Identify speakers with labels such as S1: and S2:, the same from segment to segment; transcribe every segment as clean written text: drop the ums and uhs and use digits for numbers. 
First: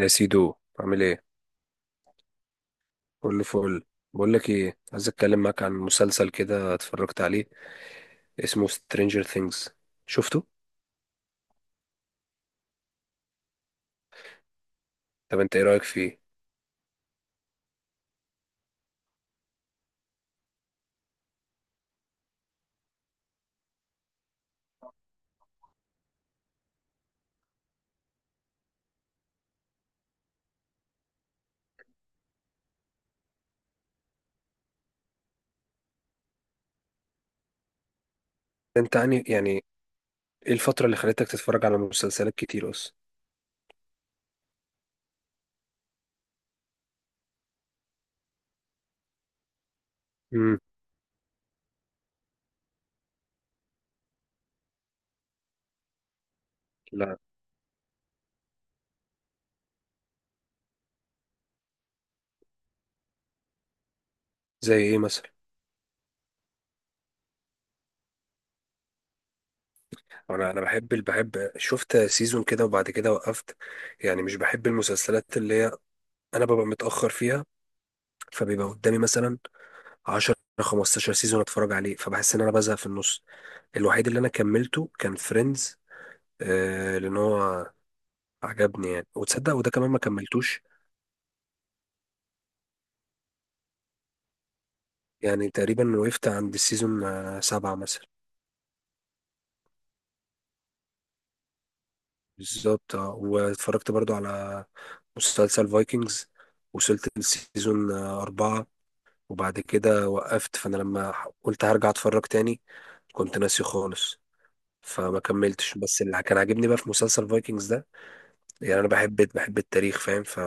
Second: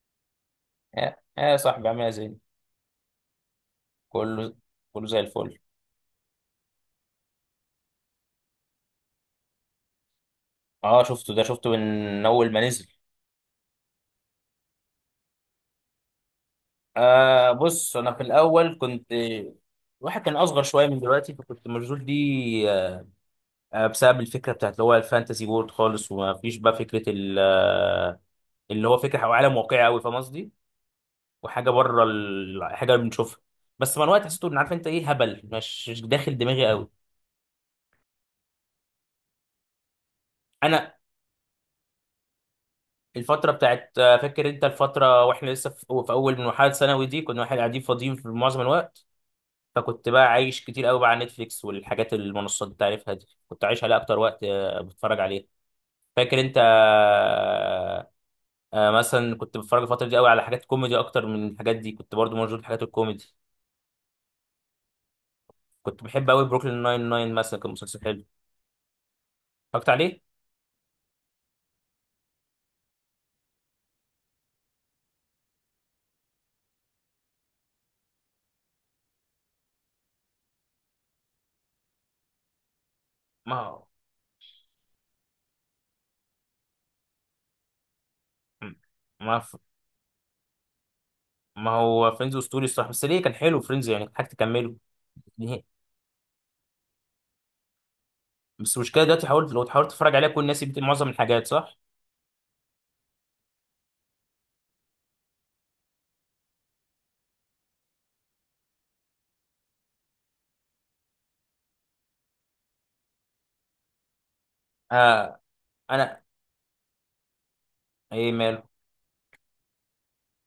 S1: يا سيدو، عامل
S2: يا
S1: ايه؟
S2: يا صاحبي، عامل إيه يا زين؟
S1: كله فل. بقول لك
S2: كله
S1: ايه،
S2: كله
S1: عايز
S2: زي
S1: اتكلم
S2: الفل.
S1: معاك عن مسلسل كده اتفرجت عليه، اسمه Stranger Things. شفته؟
S2: اه، شفته، ده شفته من اول ما نزل.
S1: طب انت ايه رايك فيه؟
S2: بص، انا في الاول كنت، الواحد كان اصغر شويه من دلوقتي، فكنت مشغول دي. بسبب الفكره بتاعت اللي هو الفانتسي وورد خالص، وما فيش بقى فكره اللي هو فكره أو عالم واقعي قوي، فاهم قصدي؟ وحاجه بره الحاجه اللي بنشوفها. بس مع الوقت حسيت ان، عارف انت ايه، هبل، مش داخل دماغي قوي.
S1: انت يعني ايه الفتره
S2: انا
S1: اللي خلتك تتفرج على مسلسلات كتير اصلا؟
S2: الفترة بتاعت، فاكر انت الفترة واحنا لسه في اول من مرحلة ثانوي دي، كنا احنا قاعدين فاضيين في معظم الوقت. فكنت بقى
S1: امم.
S2: عايش كتير قوي بقى على نتفليكس والحاجات المنصات اللي تعرفها دي، كنت عايش عليها اكتر وقت، بتفرج عليها. فاكر انت؟
S1: لا.
S2: مثلا كنت بتفرج الفترة دي قوي على حاجات كوميدي اكتر من الحاجات دي، كنت برضو موجود في حاجات الكوميدي.
S1: زي ايه مثلا؟
S2: كنت بحب قوي بروكلين ناين ناين مثلا، كان مسلسل حلو، اتفرجت عليه.
S1: انا بحب شفت سيزون كده وبعد كده وقفت. يعني مش بحب المسلسلات اللي هي، انا ببقى متاخر فيها، فبيبقى قدامي مثلا 10 15 سيزون اتفرج عليه فبحس ان انا بزهق في النص.
S2: ما هو،
S1: الوحيد اللي انا كملته كان فريندز، آه لان هو عجبني يعني،
S2: ما
S1: وتصدق وده كمان ما كملتوش.
S2: ما هو فريندز اسطوري الصراحة، بس ليه كان حلو فريندز يعني، كنت حاجة تكمله.
S1: يعني تقريبا وقفت عند السيزون سبعة مثلا.
S2: بس المشكله دلوقتي حاولت، لو حاولت تتفرج عليها كل الناس بتقول معظم الحاجات صح.
S1: بالظبط آه. واتفرجت برضو على مسلسل فايكنجز، وصلت للسيزون أربعة وبعد كده وقفت. فأنا لما قلت هرجع أتفرج تاني كنت ناسي خالص فما
S2: آه.
S1: كملتش. بس
S2: انا،
S1: اللي كان عاجبني بقى في مسلسل فايكنجز ده،
S2: ايه ماله؟
S1: يعني أنا بحب التاريخ فاهم؟ ف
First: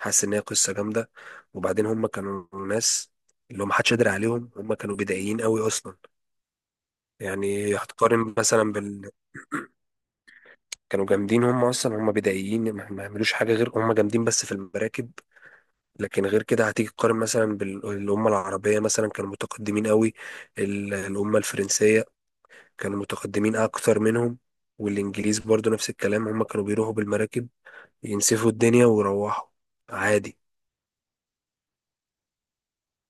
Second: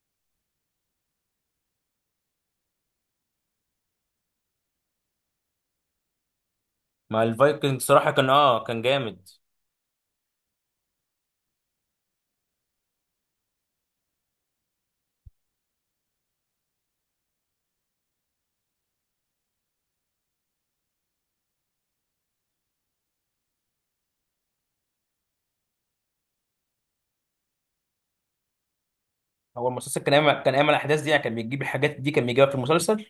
S1: حاسس ان هي قصه جامده، وبعدين هم كانوا ناس اللي هو محدش قادر عليهم، هم كانوا بدائيين قوي اصلا.
S2: ما
S1: يعني
S2: الفايكنج صراحه كان،
S1: هتقارن
S2: اه
S1: مثلا
S2: كان
S1: بال
S2: جامد.
S1: كانوا جامدين هم، اصلا هم بدائيين ما يعملوش حاجه غير هم جامدين بس في المراكب. لكن غير كده هتيجي تقارن مثلا بالامه العربيه، مثلا كانوا متقدمين قوي. الامه الفرنسيه كانوا متقدمين اكتر منهم، والانجليز برضو نفس الكلام، هم كانوا بيروحوا بالمراكب ينسفوا الدنيا ويروحوا.
S2: هو المسلسل كان
S1: عادي.
S2: يعمل كان يعمل الاحداث دي، يعني كان بيجيب الحاجات دي، كان بيجيبها في المسلسل.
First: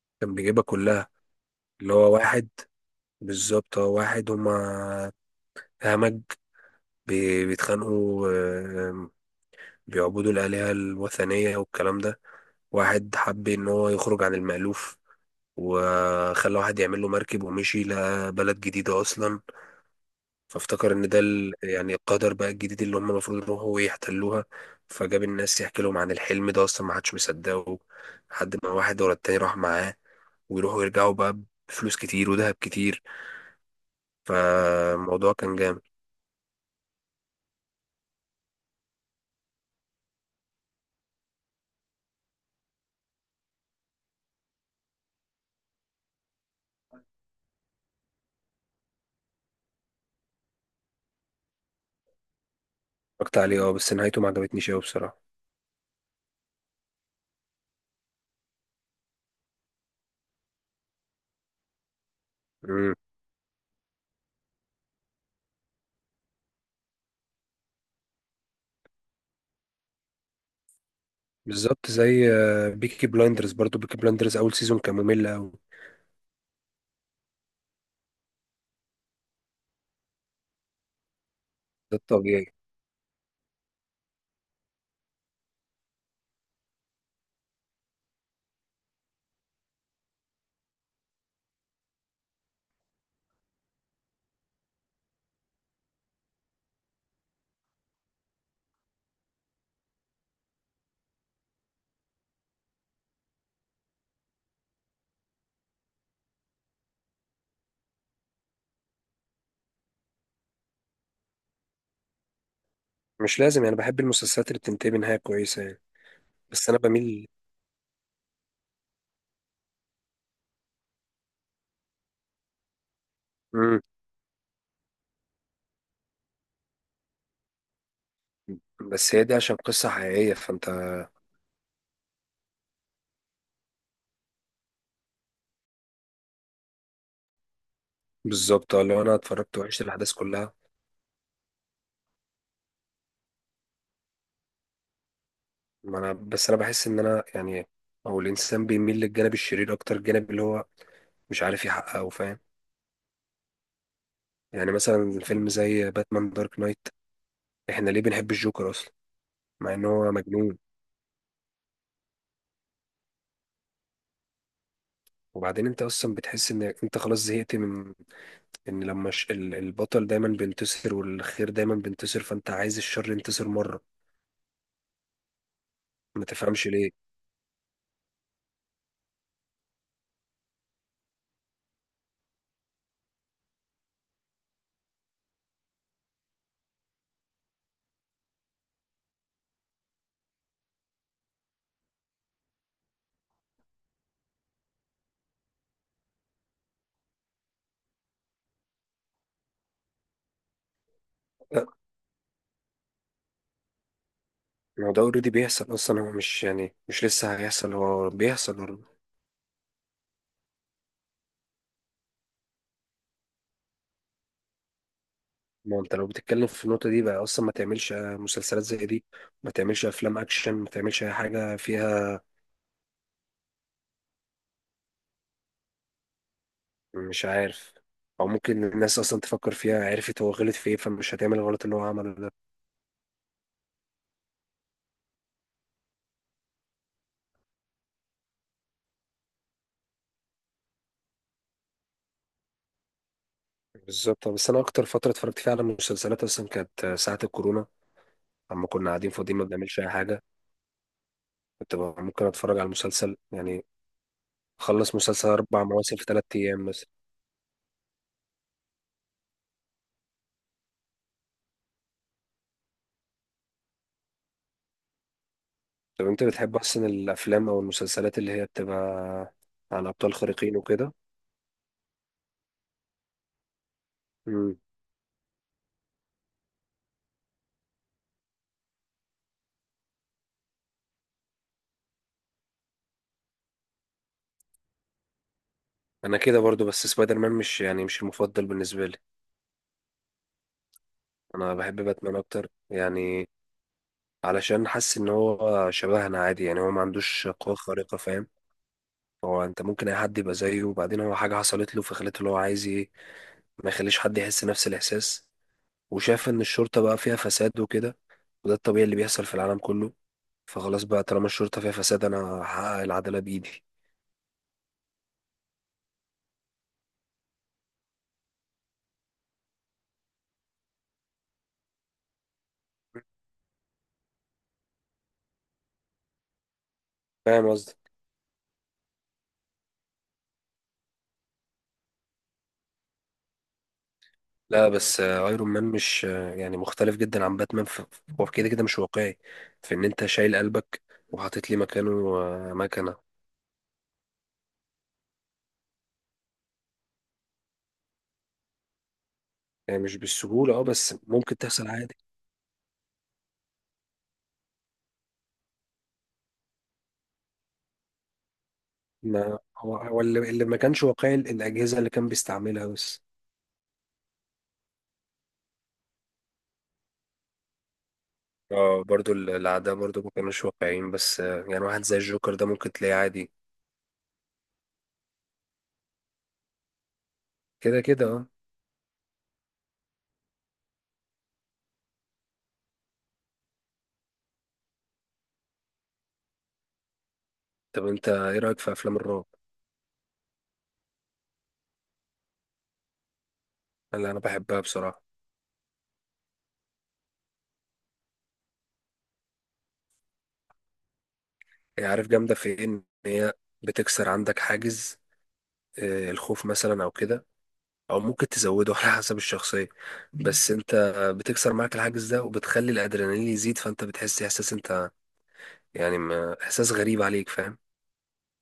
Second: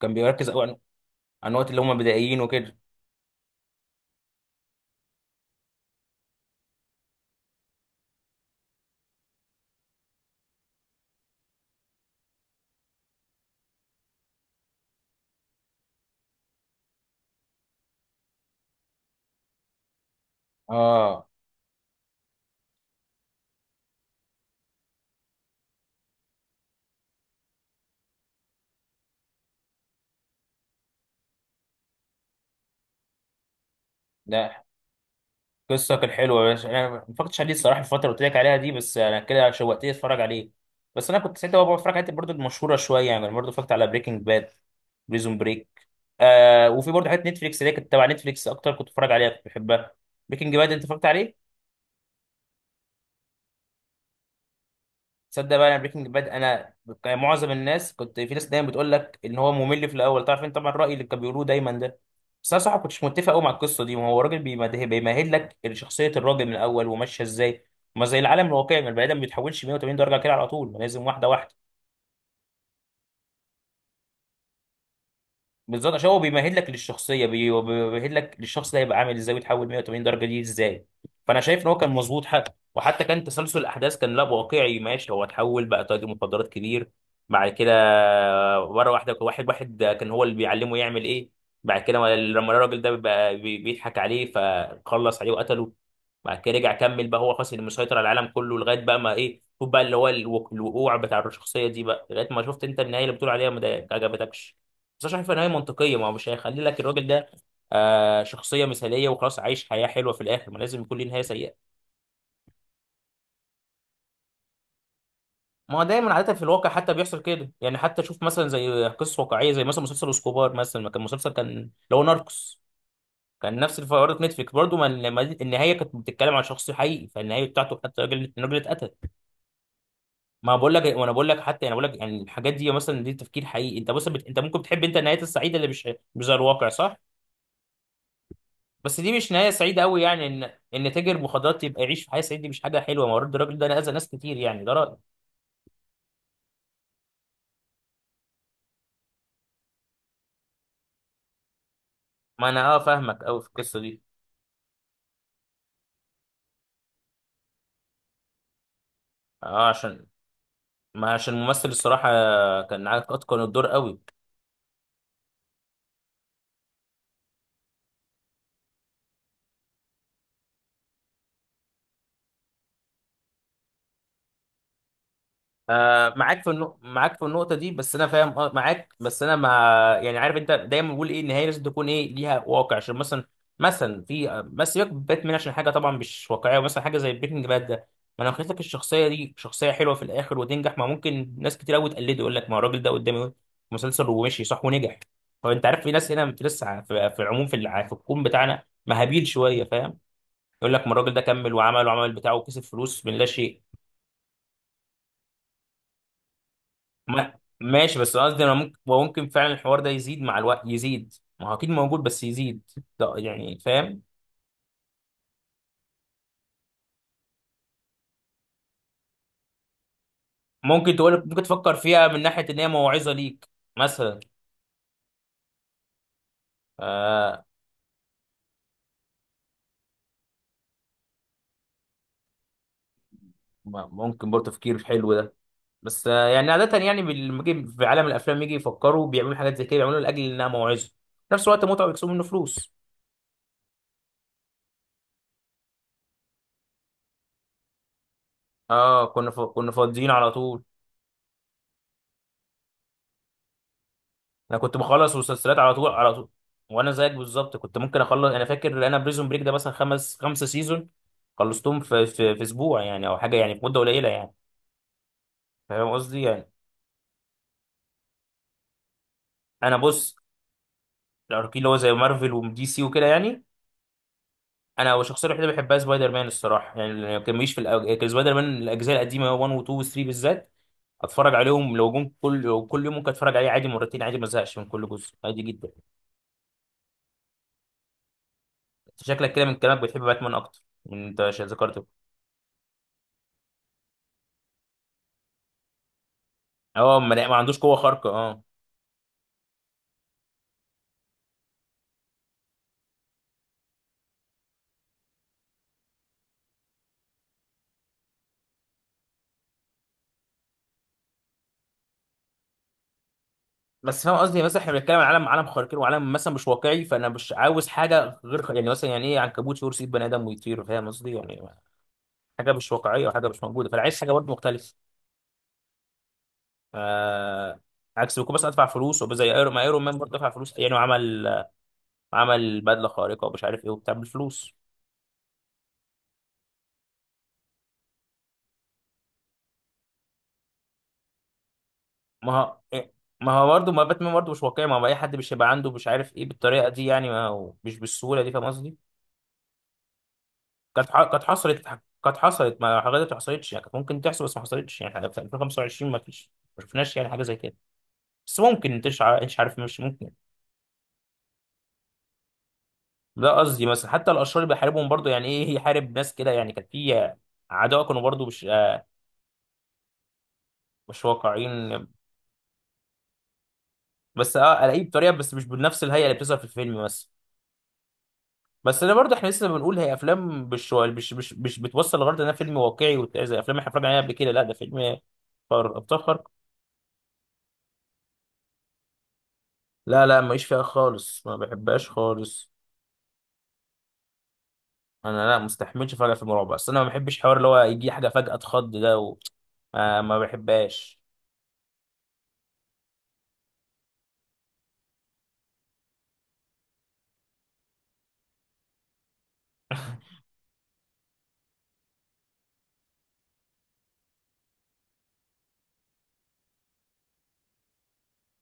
S2: كان
S1: كان
S2: بيركز قوي
S1: بيجيبها
S2: عن
S1: كلها.
S2: عن الوقت اللي
S1: اللي
S2: هم
S1: هو
S2: بدائيين
S1: واحد.
S2: وكده.
S1: بالظبط اه، واحد. هما همج، بيتخانقوا بيعبدوا الآلهة الوثنية والكلام ده. واحد حب إن هو يخرج عن المألوف، وخلى واحد يعمل له مركب ومشي، لقى بلد جديدة أصلا، فافتكر إن ده
S2: اه.
S1: يعني القدر بقى الجديد اللي هم المفروض يروحوا ويحتلوها. فجاب الناس يحكي لهم عن الحلم ده، أصلا ما حدش مصدقه لحد ما واحد ورا التاني راح معاه، ويروحوا يرجعوا بقى بفلوس كتير وذهب كتير.
S2: لا،
S1: فالموضوع كان جامد.
S2: قصه كانت حلوه يا باشا، انا ما فكرتش عليه الصراحه الفتره اللي قلت لك عليها دي، بس انا كده شوقتني اتفرج عليه. بس انا كنت ساعتها بقى بتفرج على الحاجات برضه المشهوره شويه يعني، برضه فكرت على بريكنج باد، بريزون بريك. وفي برضه حاجات نتفليكس اللي هي كانت تبع نتفليكس اكتر، كنت بتفرج عليها، كنت بحبها. بريكنج باد انت اتفرجت عليه؟
S1: اتفرجت عليه اه، بس نهايته ما عجبتنيش قوي بصراحه.
S2: تصدق بقى، انا بريكنج باد انا، كان معظم الناس، كنت في ناس دايما بتقول لك ان هو ممل في الاول، تعرف انت طبعا الراي اللي كانوا بيقولوه دايما ده. بس انا صراحه
S1: امم.
S2: كنتش متفق قوي مع القصه دي، وهو الراجل بيمهد لك شخصيه الراجل من الاول وماشيه ازاي، ما زي العالم الواقعي، ما البني ادم ما بيتحولش 180 درجه كده على طول، ما لازم واحده واحده.
S1: بالظبط، زي بيكي بلايندرز. برضو بيكي بلايندرز اول سيزون كان ممل قوي.
S2: بالظبط، عشان هو بيمهد لك للشخصيه، بيمهد لك للشخص ده هيبقى عامل ازاي ويتحول 180 درجه دي ازاي. فانا شايف ان هو كان
S1: ده
S2: مظبوط،
S1: الطبيعي.
S2: حتى وحتى كان تسلسل الاحداث كان لا واقعي، ماشي، هو اتحول بقى تاجر مخدرات كبير بعد كده، مره واحده، واحد كان هو اللي بيعلمه يعمل ايه، بعد كده لما الراجل ده بقى بيضحك عليه فخلص عليه وقتله، بعد كده رجع كمل بقى هو خلاص اللي مسيطر على العالم كله، لغايه بقى ما، ايه، شوف بقى اللي هو، الوقوع بتاع الشخصيه دي بقى لغايه ما شفت انت النهايه اللي بتقول عليها ما عجبتكش. بس أنا شايف ان هي منطقيه، ما هو مش هيخلي لك الراجل ده شخصيه مثاليه وخلاص عايش حياه حلوه في الاخر، ما لازم يكون ليه نهايه سيئه.
S1: مش لازم يعني، بحب المسلسلات اللي بتنتهي بنهايه كويسه
S2: ما
S1: يعني.
S2: هو دايما عاده في
S1: بس
S2: الواقع
S1: انا
S2: حتى بيحصل
S1: بميل.
S2: كده يعني، حتى شوف مثلا زي قصص واقعيه، زي مثلا مسلسل اسكوبار مثلا، ما كان مسلسل كان اللي هو ناركوس، كان نفس
S1: امم.
S2: الفقرات نتفليكس برضه، ما لما النهايه كانت بتتكلم عن شخص حقيقي، فالنهايه بتاعته حتى الراجل، الراجل اتقتل.
S1: بس هي دي عشان قصه حقيقيه
S2: ما
S1: فانت.
S2: بقول لك، وانا بقول لك حتى يعني بقول لك يعني، الحاجات دي مثلا دي تفكير حقيقي، انت بص، بت... انت ممكن تحب انت النهايات السعيده اللي مش، مش زي الواقع، صح؟
S1: بالظبط اه،
S2: بس
S1: لو
S2: دي
S1: انا
S2: مش نهايه
S1: اتفرجت وعشت
S2: سعيده قوي
S1: الاحداث
S2: يعني، ان
S1: كلها.
S2: ان تاجر مخدرات يبقى يعيش في حياه سعيده، دي مش حاجه حلوه، ما هو برضه الراجل ده انا اذى ناس كتير يعني، ده رايي.
S1: ما انا، بس انا بحس ان انا يعني او الانسان بيميل للجانب الشرير اكتر، الجانب اللي هو مش عارف يحققه فاهم؟
S2: ما انا اه، فاهمك قوي في القصه دي.
S1: يعني مثلا فيلم زي باتمان دارك نايت، احنا ليه بنحب الجوكر اصلا
S2: اه،
S1: مع ان
S2: عشان
S1: هو مجنون؟
S2: ما عشان الممثل الصراحه كان، اتقن الدور قوي.
S1: وبعدين انت اصلا بتحس ان انت خلاص زهقت من ان لما البطل دايما بينتصر والخير دايما بينتصر، فانت عايز الشر ينتصر مره. ما
S2: معاك في
S1: تفهمش ليه.
S2: معاك في النقطة دي، بس أنا فاهم معاك، بس أنا ما، يعني عارف أنت دايما بقول إيه، النهاية لازم تكون إيه ليها واقع، عشان مثلا، مثلا في آه، بس سيبك من باتمان عشان حاجة طبعا مش واقعية، ومثلا حاجة زي بريكنج باد ده، ما أنا قلت لك الشخصية دي شخصية حلوة في الآخر وتنجح، ما ممكن ناس كتير أوي تقلده، يقول لك ما هو الراجل ده قدامي مسلسل ومشي صح ونجح. هو أنت عارف، في ناس هنا، في لسه، في العموم، في الكون بتاعنا مهابيل شوية، فاهم؟ يقول لك ما الراجل ده كمل
S1: لا،
S2: وعمل وعمل بتاعه وكسب فلوس من لا شيء.
S1: هو ده اوريدي بيحصل اصلا، هو مش يعني مش لسه
S2: ما
S1: هيحصل،
S2: ماشي،
S1: هو
S2: بس قصدي انا
S1: بيحصل
S2: ممكن،
S1: already.
S2: وممكن فعلا الحوار ده يزيد مع الوقت يزيد، ما هو اكيد موجود بس يزيد ده يعني، فاهم؟
S1: ما هو انت لو بتتكلم في النقطه دي بقى اصلا، ما تعملش مسلسلات زي دي، ما تعملش افلام اكشن، ما تعملش اي
S2: ممكن
S1: حاجه
S2: تفكر فيها
S1: فيها.
S2: من ناحية ان هي موعظة ليك مثلا.
S1: مش
S2: آه
S1: عارف. او ممكن الناس اصلا تفكر فيها، عرفت هو غلط في ايه فمش هتعمل الغلط اللي هو عمله ده.
S2: ممكن برضه تفكير حلو ده. بس يعني عادة يعني لما يجي في عالم الافلام، يجي يفكروا بيعملوا حاجات زي كده بيعملوا لاجل انها موعظة، في نفس الوقت متعة بيكسبوا منه فلوس.
S1: بالظبط. بس انا اكتر فتره اتفرجت فيها على المسلسلات اصلا كانت ساعه الكورونا، اما كنا
S2: اه،
S1: قاعدين فاضيين ما
S2: كنا
S1: بنعملش اي
S2: فاضيين
S1: حاجه.
S2: على طول.
S1: كنت بقى ممكن اتفرج على مسلسل يعني،
S2: انا كنت
S1: اخلص
S2: بخلص
S1: مسلسل
S2: مسلسلات
S1: اربع
S2: على طول
S1: مواسم في
S2: على
S1: ثلاث
S2: طول.
S1: ايام مثلا.
S2: وانا زيك بالظبط، كنت ممكن اخلص، انا فاكر انا بريزون بريك ده مثلا خمسة سيزون، خلصتهم في في اسبوع يعني، او حاجه يعني، في مده قليله يعني، فاهم
S1: طب
S2: قصدي
S1: انت
S2: يعني؟
S1: بتحب اصلا الافلام او المسلسلات اللي هي بتبقى
S2: انا
S1: عن ابطال
S2: بص،
S1: خارقين وكده؟
S2: الاركي اللي هو زي مارفل ودي سي وكده يعني،
S1: امم.
S2: انا الشخصيه الوحيده اللي بحبها سبايدر مان الصراحه يعني، ما كانش في كان سبايدر مان الاجزاء القديمه 1 و 2 و 3 بالذات، اتفرج عليهم لو كل يوم ممكن اتفرج عليه عادي مرتين عادي، ما ازهقش من كل جزء عادي جدا.
S1: انا كده برضو، بس سبايدر مان مش يعني مش المفضل بالنسبه لي.
S2: شكلك كده من كلامك بتحب باتمان اكتر، من انت
S1: انا بحب
S2: ذكرته.
S1: باتمان اكتر يعني، علشان حاسس ان هو شبهنا عادي، يعني هو ما
S2: اه، ما
S1: عندوش
S2: ما
S1: قوة
S2: عندوش قوه
S1: خارقة
S2: خارقه،
S1: فاهم؟
S2: اه.
S1: هو انت ممكن اي حد يبقى زيه، وبعدين هو حاجة حصلت له فخلته اللي هو عايز ايه، ما يخليش حد يحس نفس الاحساس. وشاف ان الشرطة بقى فيها فساد وكده، وده الطبيعي اللي بيحصل في العالم كله، فخلاص بقى طالما الشرطة فيها فساد انا هحقق العدالة بايدي.
S2: بس فاهم قصدي، مثلا احنا بنتكلم عن عالم، عالم خارقين وعالم مثلا مش واقعي، فانا مش عاوز حاجه غير يعني مثلا يعني ايه، عنكبوت يرسي بني ادم ويطير، فاهم قصدي يعني؟ حاجه مش واقعيه وحاجه مش موجوده، فانا عايز حاجه برضه مختلفه.
S1: فاهم
S2: آه
S1: قصدي؟
S2: عكس بكون بس ادفع فلوس وبقى زي ايرون، ما ايرون مان برضه دفع فلوس يعني، وعمل بدله خارقه ومش عارف ايه وبتاع بالفلوس.
S1: لا بس ايرون مان مش يعني مختلف جدا عن باتمان هو كده كده مش واقعي، في ان انت شايل قلبك وحاطط لي مكانه
S2: ما هو إيه؟
S1: مكنة.
S2: ما هو برضه، ما باتمان برضه مش واقعي، ما هو اي حد مش هيبقى عنده مش عارف ايه بالطريقه دي يعني، ما هو مش بالسهوله دي، فاهم قصدي؟
S1: يعني مش بالسهولة اه،
S2: كانت
S1: بس
S2: ح- كانت
S1: ممكن
S2: حصلت،
S1: تحصل عادي.
S2: كانت حصلت، ما حاجات ما حصلتش يعني، كانت ممكن تحصل بس ما حصلتش يعني، في 2025 ما فيش، ما شفناش يعني حاجه زي كده، بس ممكن انت مش
S1: ما
S2: عارف،
S1: هو
S2: مش
S1: هو
S2: ممكن.
S1: اللي ما كانش واقعي الأجهزة اللي كان بيستعملها بس.
S2: ده قصدي مثلا حتى الاشرار اللي بيحاربهم برضه يعني ايه، يحارب ناس كده يعني، كان في اعداء كانوا برضه
S1: اه برضو الأعداء برضو ما كانوش واقعيين،
S2: مش
S1: بس يعني واحد
S2: واقعيين.
S1: زي الجوكر ده ممكن تلاقيه عادي.
S2: بس الاقيه بطريقه، بس مش بنفس الهيئه اللي بتظهر في الفيلم مثلا.
S1: كده كده اه.
S2: بس انا برضه احنا لسه بنقول هي افلام، مش بتوصل لغرض انها فيلم واقعي، زي افلام احنا اتفرجنا عليها قبل كده، لا ده فيلم ابطال خارقه.
S1: طب انت ايه رأيك في أفلام الرعب؟
S2: لا، لا، ماليش فيها خالص، ما بحبهاش خالص.
S1: اللي أنا بحبها بصراحة.
S2: انا لا مستحملش فجأة في المرعب، بس انا ما بحبش حوار اللي هو يجي حاجه فجأة اتخض ده، و... ما بحبهاش.
S1: هي عارف جامدة في ايه؟ إن هي بتكسر عندك حاجز الخوف مثلا أو كده، أو ممكن تزوده على حسب الشخصية. بس انت بتكسر معاك الحاجز ده وبتخلي الأدرينالين يزيد، فانت بتحس إحساس، انت يعني إحساس غريب عليك فاهم؟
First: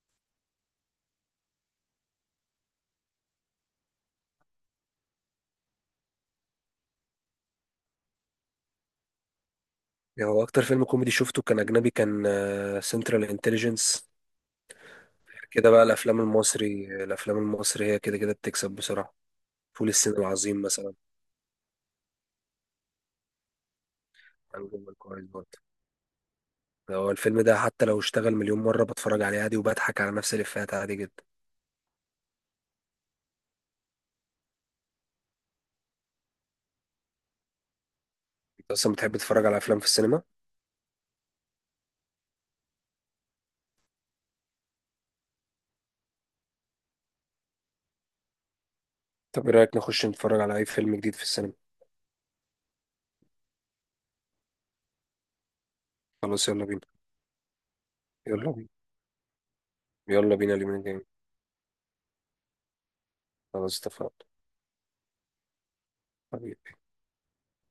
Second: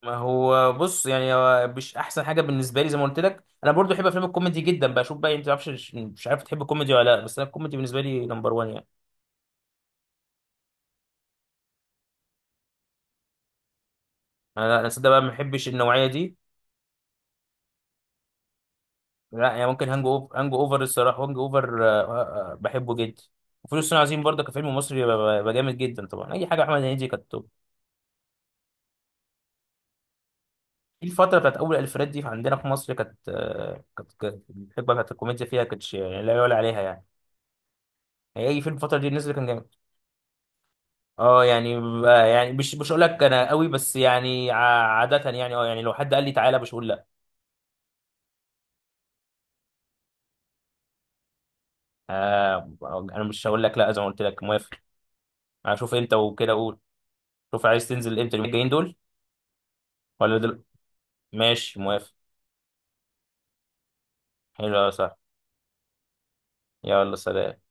S2: ما هو بص يعني، هو مش احسن حاجه بالنسبه لي، زي ما قلت لك انا برضو بحب افلام الكوميدي جدا، بشوف بقى انت تعرفش، مش عارف تحب الكوميدي ولا لا، بس انا الكوميدي بالنسبه لي نمبر 1 يعني.
S1: يعني هو أكتر فيلم كوميدي شفته كان أجنبي، كان سنترال انتليجنس.
S2: انا لا، انا صدق بقى ما بحبش
S1: كده بقى
S2: النوعيه
S1: الافلام
S2: دي.
S1: المصري، الافلام المصري هي كده كده بتكسب بسرعه.
S2: لا يعني، ممكن
S1: فول
S2: هانج
S1: الصين
S2: اوفر، هانج
S1: العظيم
S2: اوفر
S1: مثلا.
S2: الصراحه، هانج اوفر بحبه جدا. وفلوس الصين العظيم برضه
S1: عن
S2: كفيلم
S1: جمل
S2: مصري
S1: كويس برضه.
S2: بجامد جدا، طبعا اي حاجه احمد هنيدي
S1: هو
S2: كانت.
S1: الفيلم ده حتى لو اشتغل مليون مره بتفرج عليه عادي، وبضحك على نفس الافيهات عادي
S2: في
S1: جدا.
S2: الفترة بتاعت أول ألفينات دي عندنا في مصر كانت، كانت الحقبة بتاعت الكوميديا فيها كانتش يعني لا يعلى عليها يعني، يعني أي
S1: انت
S2: فيلم
S1: اصلا
S2: الفترة دي
S1: بتحب
S2: نزل كان
S1: تتفرج على
S2: جامد.
S1: افلام في السينما؟
S2: أه يعني، يعني مش هقول لك أنا قوي، بس يعني عادة يعني، أه يعني لو حد قال لي تعالى مش هقول لأ.
S1: طب ايه رايك نخش نتفرج على اي فيلم جديد في السينما؟
S2: آه، أنا مش هقول لك لأ، زي ما قلت لك موافق، هشوف أنت
S1: خلاص
S2: وكده
S1: يلا
S2: قول.
S1: بينا.
S2: شوف عايز تنزل إمتى اليومين
S1: يلا
S2: الجايين
S1: بينا.
S2: دول؟
S1: يلا
S2: ولا
S1: بينا
S2: دل...
S1: اليومين الجايين.
S2: ماشي، موافق.
S1: خلاص اتفقنا.
S2: حلو يا صاحبي.
S1: حبيبي.
S2: يلا سلام.